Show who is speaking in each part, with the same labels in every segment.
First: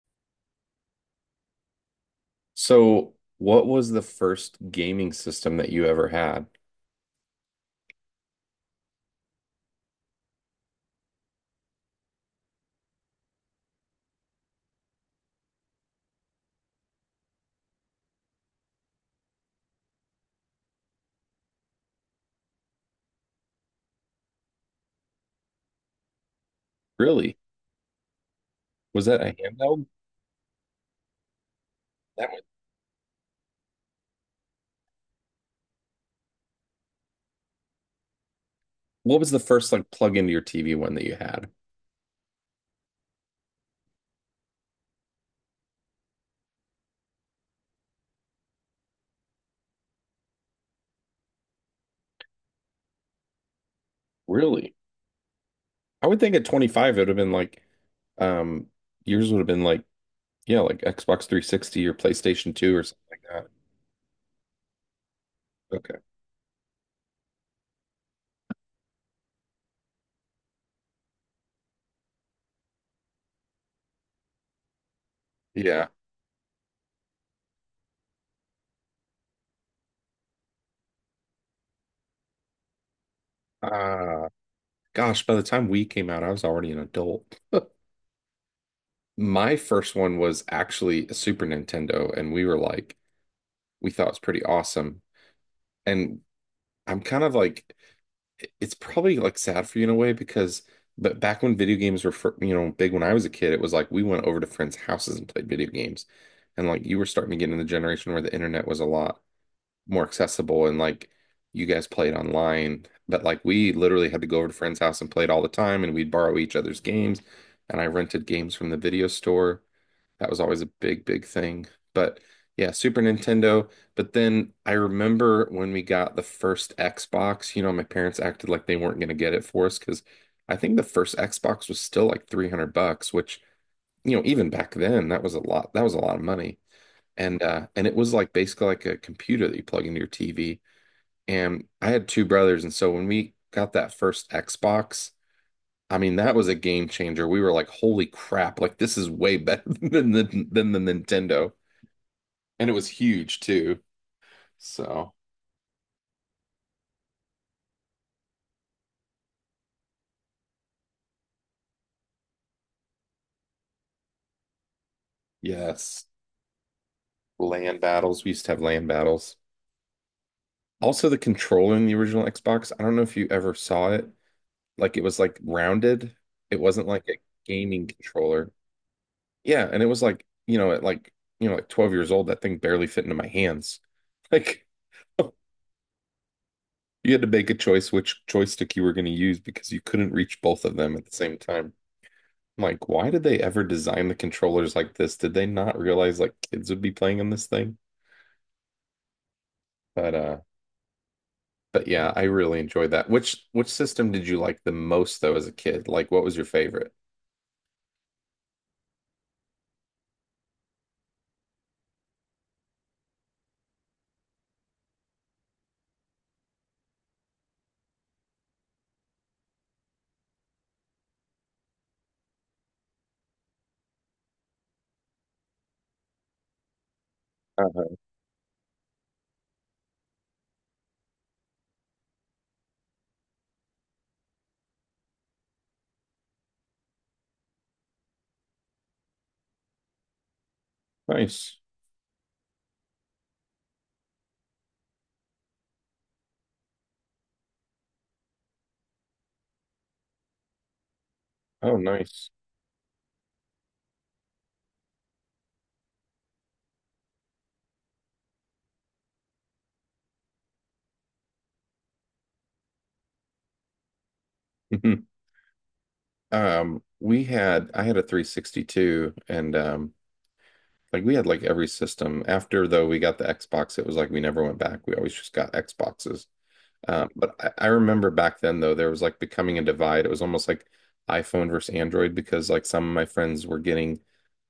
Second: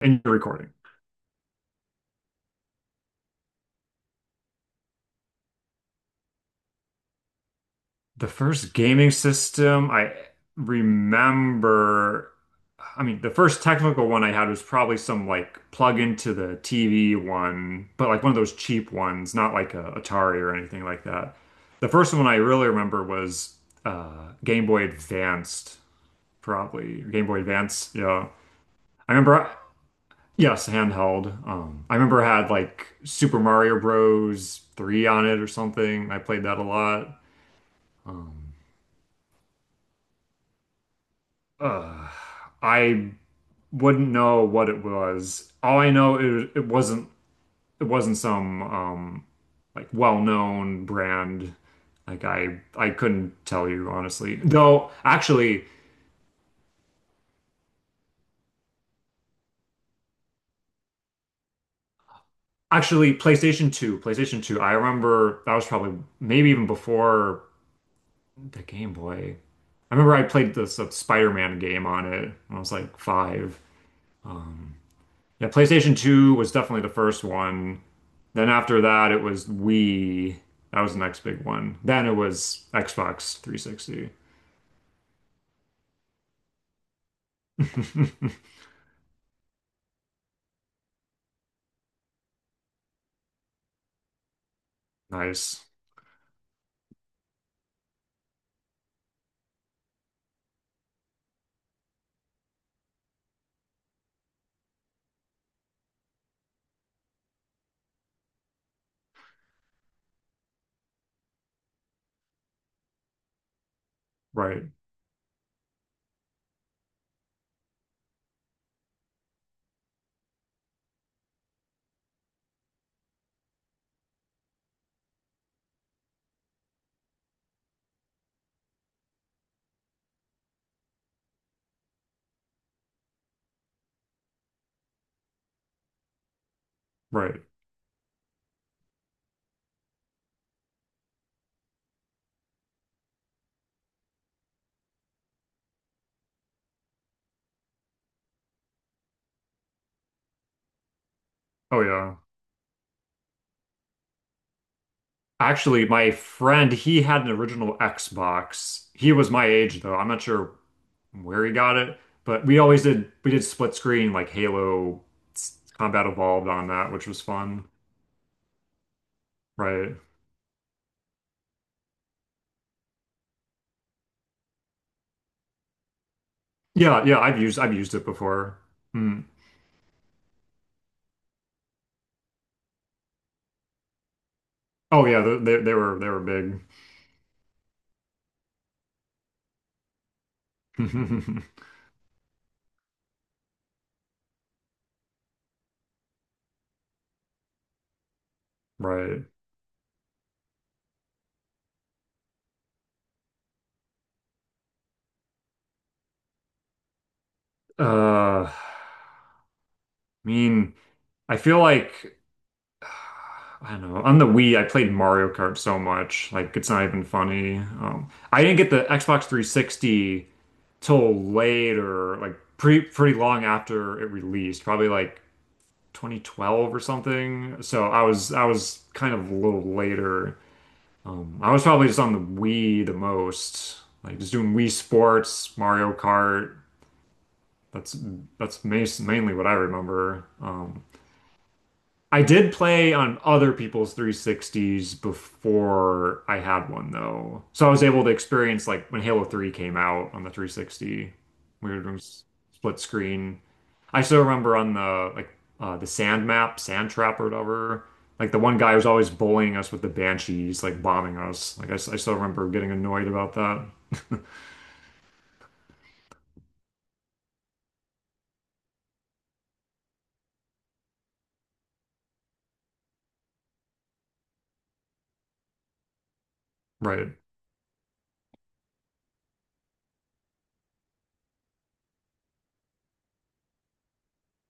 Speaker 1: And you're recording.
Speaker 2: So, what was the first gaming system that you ever had?
Speaker 1: The first gaming system I remember, I mean, the first technical one I had was probably some like plug into the TV one, but like one of those cheap ones, not like a Atari or anything like that. The first one I really remember was Game Boy Advanced, probably. Game
Speaker 2: Really?
Speaker 1: Boy Advance, yeah.
Speaker 2: Was
Speaker 1: I
Speaker 2: that a
Speaker 1: remember,
Speaker 2: handheld?
Speaker 1: yes, handheld. I remember it
Speaker 2: That one.
Speaker 1: had like Super Mario Bros. 3 on it or something. I played that a lot.
Speaker 2: What was the first like plug into your TV one that you had?
Speaker 1: Uh, I wouldn't know what it was. All I know it wasn't it wasn't some like well-known brand. Like I couldn't tell you honestly.
Speaker 2: Really?
Speaker 1: Though actually
Speaker 2: I would think at 25 it would have been like um yours would have been like, yeah, like Xbox 360 or PlayStation 2 or something
Speaker 1: actually
Speaker 2: like that.
Speaker 1: PlayStation 2, PlayStation 2, I remember that was
Speaker 2: Okay.
Speaker 1: probably maybe even before the Game Boy. I remember I played this Spider-Man game on it when I was like five. Yeah,
Speaker 2: Yeah.
Speaker 1: PlayStation 2 was definitely the first one. Then after that, it was Wii. That was the next big one. Then it was Xbox 360.
Speaker 2: Uh gosh, by the time we came out, I was already an adult. My first one was actually a Super Nintendo, and we were like we thought it was pretty awesome.
Speaker 1: Nice.
Speaker 2: And I'm kind of like it's probably like sad for you in a way because but back when video games were big, when I was a kid it was like we went over to friends' houses and played video games, and like you were starting to get in the generation where the internet was a lot more accessible and like you guys played online, but like we literally had to go over to
Speaker 1: Right.
Speaker 2: friends' house and played all the time, and we'd borrow each other's games, and I rented games from the video store. That was always a big, big thing. But yeah, Super Nintendo. But then I remember when we got the first Xbox, my parents acted like they weren't going to get it for us because I think the first Xbox was still like 300 bucks, which, even back then, that was a lot. That was a lot of money.
Speaker 1: Right.
Speaker 2: And it was like basically like a computer that you plug into your TV. And I had two brothers, and so when we got that first Xbox, I mean, that was a game changer. We were like, "Holy crap! Like this is way better than the Nintendo."
Speaker 1: Oh, yeah.
Speaker 2: And it was huge too. So,
Speaker 1: Actually, my friend, he had an original Xbox. He was my age, though. I'm not sure where he got it, but we did split screen like
Speaker 2: yes,
Speaker 1: Combat Evolved on that, which was fun.
Speaker 2: land battles. We used to have land battles.
Speaker 1: Right.
Speaker 2: Also, the controller in the original Xbox. I don't know if you ever saw it. Like it was like rounded. It wasn't
Speaker 1: Yeah.
Speaker 2: like
Speaker 1: Yeah.
Speaker 2: a
Speaker 1: I've
Speaker 2: gaming
Speaker 1: used it
Speaker 2: controller.
Speaker 1: before. Hmm.
Speaker 2: Yeah, and it was like, you know, at like like 12 years old, that thing barely fit into my hands. Like
Speaker 1: Oh, yeah.
Speaker 2: you
Speaker 1: They were
Speaker 2: had to make a choice which joystick you were going to use because you couldn't reach both of them at the same
Speaker 1: big.
Speaker 2: time. I'm like, why did they ever design the controllers like this? Did they not realize like kids would be playing on this thing?
Speaker 1: Right.
Speaker 2: But uh but yeah, I really enjoyed that. Which system did you like the most though as a kid? Like what was your favorite?
Speaker 1: I mean, I feel like I don't know. On the Wii, I played Mario Kart so much, like it's not even funny. I didn't get the Xbox 360 till later, like pretty long after it released, probably like 2012 or something. So
Speaker 2: uh
Speaker 1: I was kind of a little later. I was probably just on the Wii the most, like just doing Wii Sports, Mario Kart. That's mainly what I remember.
Speaker 2: Nice.
Speaker 1: I did play on other people's 360s before I had one though. So I was able to experience like when Halo 3 came out on the 360, we
Speaker 2: Oh,
Speaker 1: were doing s-
Speaker 2: nice.
Speaker 1: split screen. I still remember on the sand map, sand trap or whatever. Like the one guy was always bullying us with the banshees, like bombing us. I still remember getting annoyed about that.
Speaker 2: Mhm. We had I had a 362 and like we had like every system. After though we got the Xbox, it was like we never went back. We always just got Xboxes.
Speaker 1: Right.
Speaker 2: But I remember back then though there was like becoming a divide. It was almost like iPhone versus Android because like some of my friends were getting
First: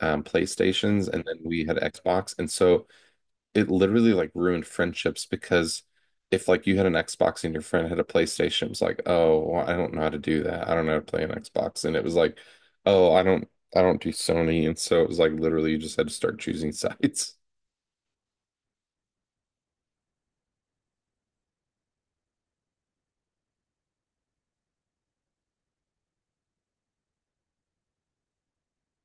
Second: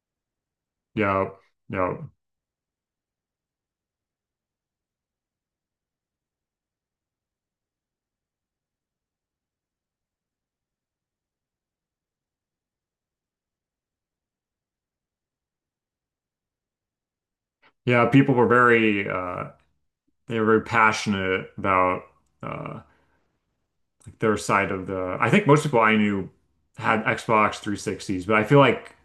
Speaker 2: PlayStations and
Speaker 1: Yeah.
Speaker 2: then we had
Speaker 1: Yeah.
Speaker 2: Xbox. And so it literally like ruined friendships because if like you had an Xbox and your friend had a PlayStation, it was like, oh, well, I don't know how to do that. I don't know how to play an Xbox. And it was like, oh, I don't do Sony. And so it was like literally you just had to start choosing sides.
Speaker 1: Yeah. People were very they were very passionate about uh their side of the. I think most people I knew had Xbox 360s, but I feel like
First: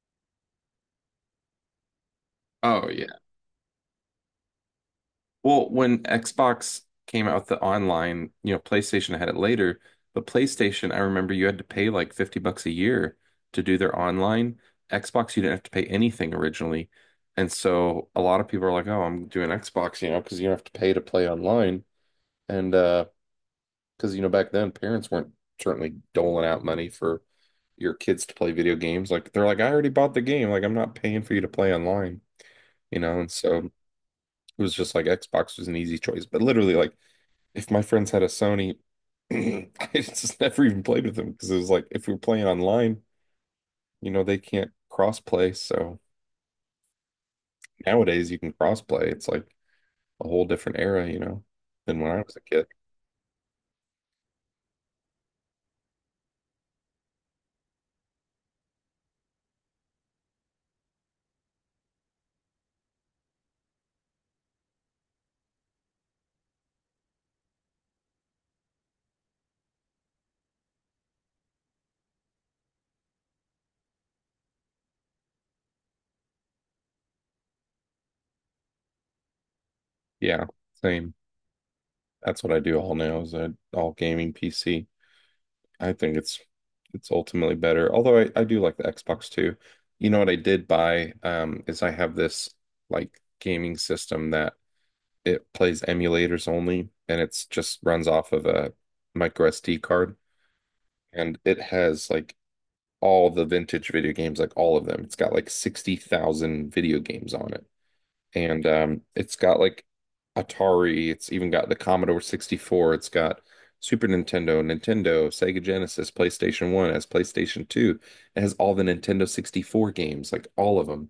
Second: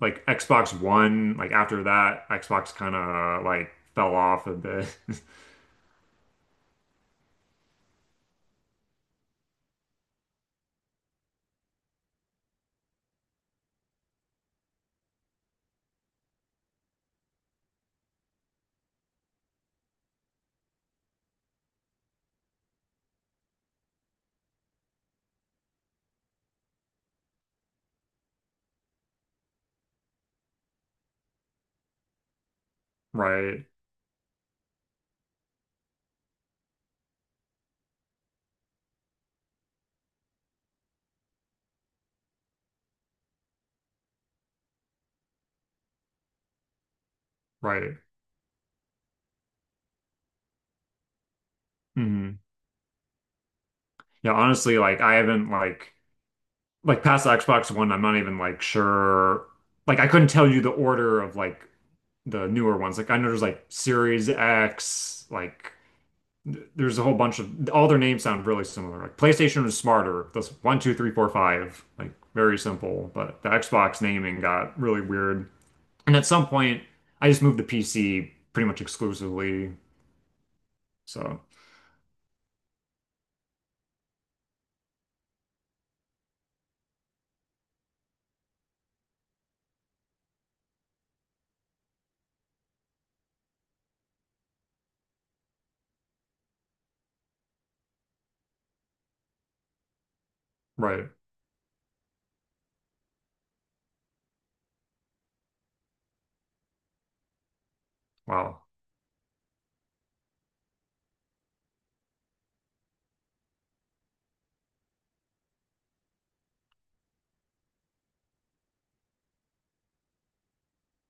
Speaker 1: Xbox One, like after that, Xbox
Speaker 2: Oh
Speaker 1: kind
Speaker 2: yeah.
Speaker 1: of like fell off a bit.
Speaker 2: Well, when Xbox came out with the online, you know, PlayStation had it later, but PlayStation, I remember you had to pay like 50 bucks a year to do their online. Xbox, you didn't have to pay anything originally. And so a lot of people are like, oh, I'm doing Xbox, you know, because you don't have to pay to play online. And because, back then parents weren't certainly doling out money for your kids to play video games. Like they're like, I already bought the game. Like I'm not paying for you to play online, you know? And so
Speaker 1: Right,
Speaker 2: it was just like Xbox was an easy choice, but literally like if my friends had a Sony, I just never even played with them because it was like if we were playing online, they can't cross play. So
Speaker 1: right.
Speaker 2: nowadays you can cross play. It's like a whole different era, than when I was
Speaker 1: Hmm.
Speaker 2: a kid.
Speaker 1: Yeah, honestly, like I haven't like past the Xbox One, I'm not even like sure. Like I couldn't tell you the order of like the newer ones. Like I know there's like Series X, like there's a whole bunch of all their names sound really similar. Like PlayStation was smarter. That's one, two, three, four, five. Like very simple. But the Xbox naming got really weird. And at some point, I just moved to PC pretty much exclusively.
Speaker 2: Yeah, same.
Speaker 1: So
Speaker 2: That's what I do all now is I all gaming PC. I think it's ultimately better. Although I do like the Xbox too. You know what I did buy is I have this like gaming system that It plays emulators only, and it's just runs off of a micro SD card.
Speaker 1: right,
Speaker 2: And it has like all the vintage video games, like all of them. It's got like 60,000 video games on it.
Speaker 1: wow,
Speaker 2: And it's got like Atari, it's even got the Commodore 64, it's got Super Nintendo, Nintendo, Sega Genesis, PlayStation 1, it has PlayStation 2. It has all the Nintendo 64 games, like all of them.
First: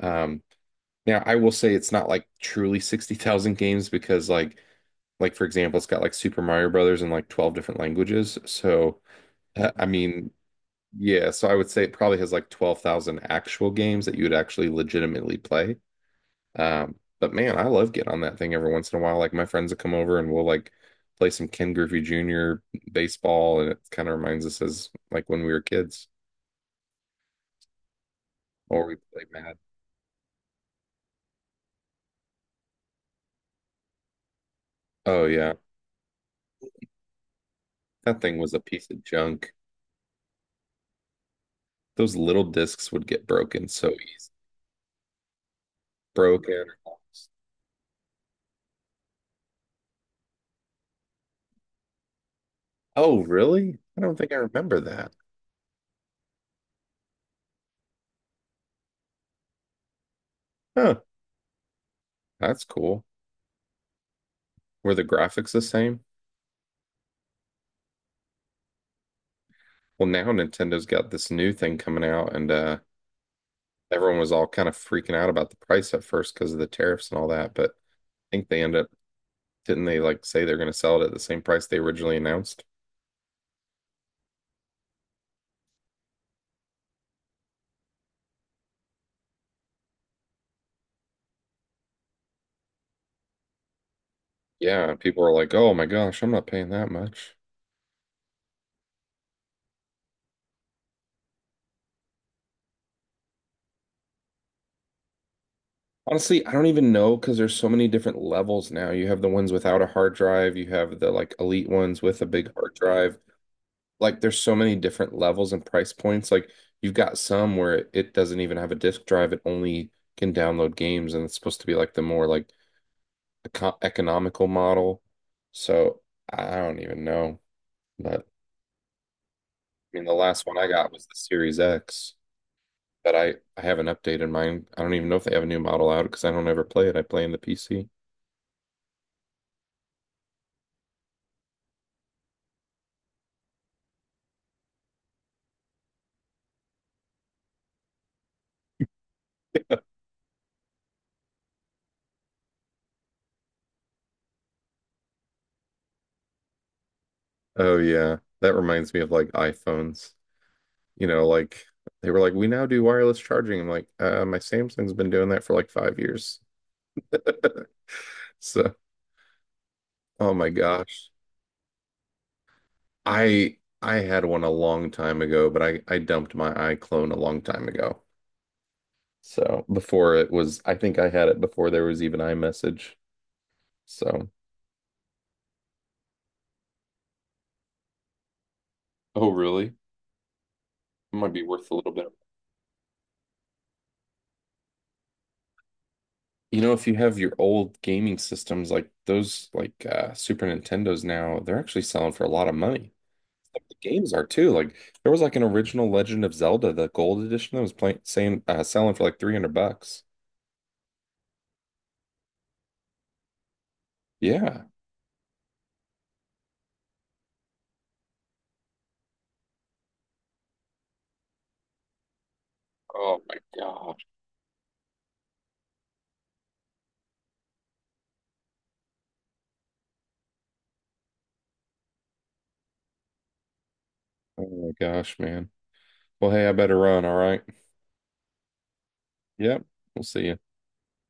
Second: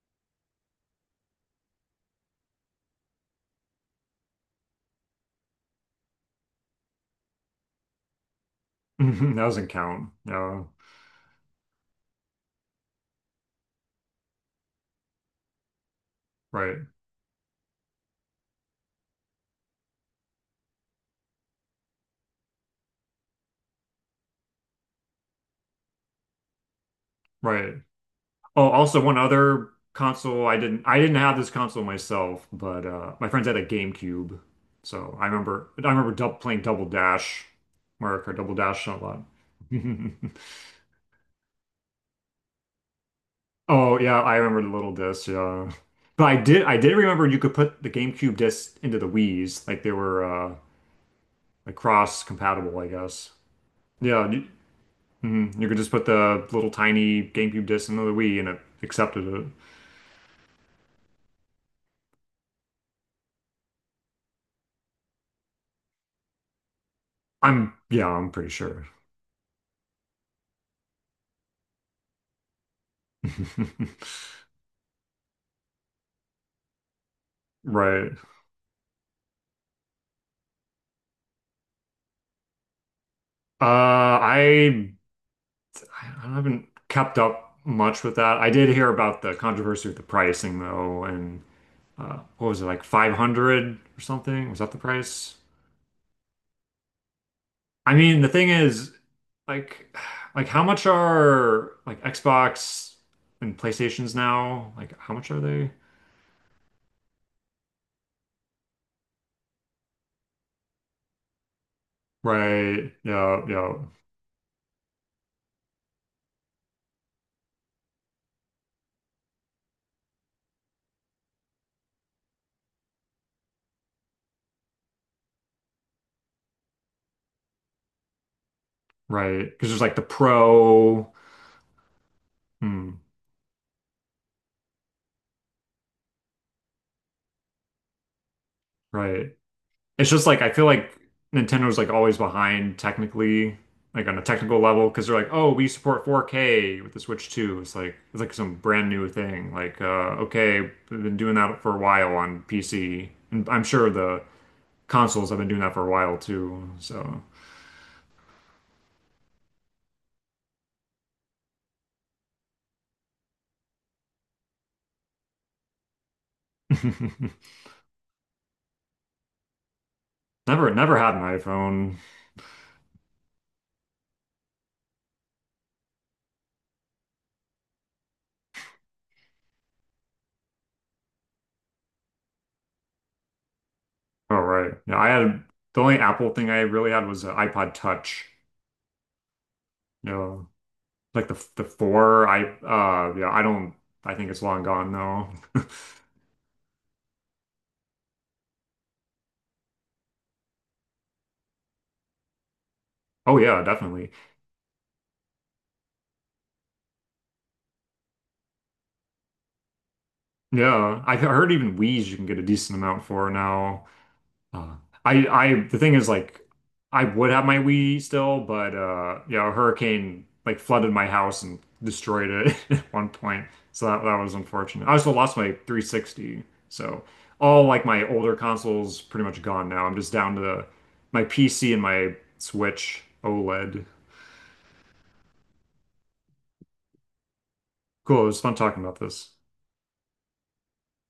Speaker 2: Um, now, I will say it's not like truly 60,000 games because like for example, it's got like Super Mario Brothers in like 12 different languages. So
Speaker 1: that doesn't
Speaker 2: I
Speaker 1: count.
Speaker 2: mean,
Speaker 1: Yeah,
Speaker 2: yeah, so I would say it probably has like 12,000 actual games that you would actually legitimately play.
Speaker 1: right,
Speaker 2: But man, I love getting on that thing every once in a while. Like my friends will come over and we'll like play some Ken Griffey Jr. baseball, and it kind of reminds us as like when we were kids.
Speaker 1: right. Oh,
Speaker 2: Or we
Speaker 1: also one
Speaker 2: played Mad.
Speaker 1: other console I didn't have this console myself, but my friends had a GameCube. So
Speaker 2: Oh yeah.
Speaker 1: I remember dub playing Double Dash, Mario
Speaker 2: That
Speaker 1: Kart
Speaker 2: thing was
Speaker 1: Double
Speaker 2: a
Speaker 1: Dash
Speaker 2: piece
Speaker 1: a
Speaker 2: of
Speaker 1: lot.
Speaker 2: junk. Those little discs would get broken so
Speaker 1: Oh yeah,
Speaker 2: easy.
Speaker 1: I remember the little disc, yeah. But
Speaker 2: Broken.
Speaker 1: I did remember you could put the GameCube disc into the Wii's, like they were like cross compatible, I
Speaker 2: Oh,
Speaker 1: guess.
Speaker 2: really? I don't
Speaker 1: Yeah,
Speaker 2: think I
Speaker 1: you,
Speaker 2: remember that.
Speaker 1: mhm. You could just put the little tiny GameCube disc into the Wii and it accepted it.
Speaker 2: Huh, that's cool. Were the graphics the same?
Speaker 1: I'm yeah, I'm pretty sure.
Speaker 2: Well, now Nintendo's got this new thing coming out, and everyone was all kind of freaking out about the price at first because of the tariffs and all that. But
Speaker 1: Right.
Speaker 2: I think they end up, didn't they like say they're going to sell it at the same price they originally announced?
Speaker 1: I I haven't kept up much with that. I did hear about the controversy with the pricing though, and what was it like 500 or something? Was that the
Speaker 2: Yeah, people are
Speaker 1: price?
Speaker 2: like, oh my gosh, I'm not paying that much.
Speaker 1: I mean, the thing is, like, like how much are like Xbox and PlayStations now? Like, how much are they?
Speaker 2: Honestly, I don't even know because there's so many different levels now. You have the ones without a hard drive, you have the like elite ones with a big hard
Speaker 1: Right.
Speaker 2: drive.
Speaker 1: Yeah. Yeah.
Speaker 2: Like there's so many different levels and price points. Like you've got some where it doesn't even have a disk drive, it only can download games, and it's supposed to be like the more like eco economical model. So I don't even know. But I
Speaker 1: Right. Because there's like the
Speaker 2: mean, the last one I got was
Speaker 1: Pro.
Speaker 2: the Series X,
Speaker 1: Hmm.
Speaker 2: but I haven't updated mine. I don't even know if they have a new model out because I don't ever play it. I play in the PC.
Speaker 1: Right. It's just like I feel like Nintendo's like always behind technically, like on a technical level, because they're like, oh, we support 4K with the Switch 2. It's like some brand new thing. Like, okay, we've been doing that for a while on PC, and I'm sure the consoles have been doing that for a while too. So
Speaker 2: Oh yeah, that reminds me of like iPhones. Like they were like, we now do wireless charging. I'm like, my Samsung's been doing that for like 5 years. So, oh my
Speaker 1: never
Speaker 2: gosh.
Speaker 1: had an iPhone.
Speaker 2: I had one a long time ago, but I dumped my iClone a long time ago. So, before it was, I think I had it before there was even iMessage. So.
Speaker 1: Oh right, yeah, I had the only Apple thing I really had was an iPod Touch.
Speaker 2: Oh, really? It
Speaker 1: You know, like
Speaker 2: might be
Speaker 1: the
Speaker 2: worth a little bit.
Speaker 1: four. I yeah, I don't. I think it's long gone though.
Speaker 2: If you have your old gaming systems like those, like Super Nintendos now, they're actually selling for a lot of money.
Speaker 1: Oh yeah,
Speaker 2: The
Speaker 1: definitely.
Speaker 2: games are too. Like there was like an original Legend of Zelda, the gold edition that was playing saying selling for like 300 bucks.
Speaker 1: Yeah, I heard even Wii's you can get a decent amount for now.
Speaker 2: Yeah.
Speaker 1: Uh, I the thing is like I would have my Wii still, but yeah, a hurricane like flooded my house and destroyed it at one
Speaker 2: Oh my
Speaker 1: point. So
Speaker 2: gosh.
Speaker 1: that was unfortunate. I also lost my 360. So all like my older consoles pretty much gone now. I'm just down to my PC and my Switch OLED.
Speaker 2: Oh my gosh, man. Well, hey, I better run, all right?
Speaker 1: Cool, it was fun talking about this.
Speaker 2: Yep. We'll see you.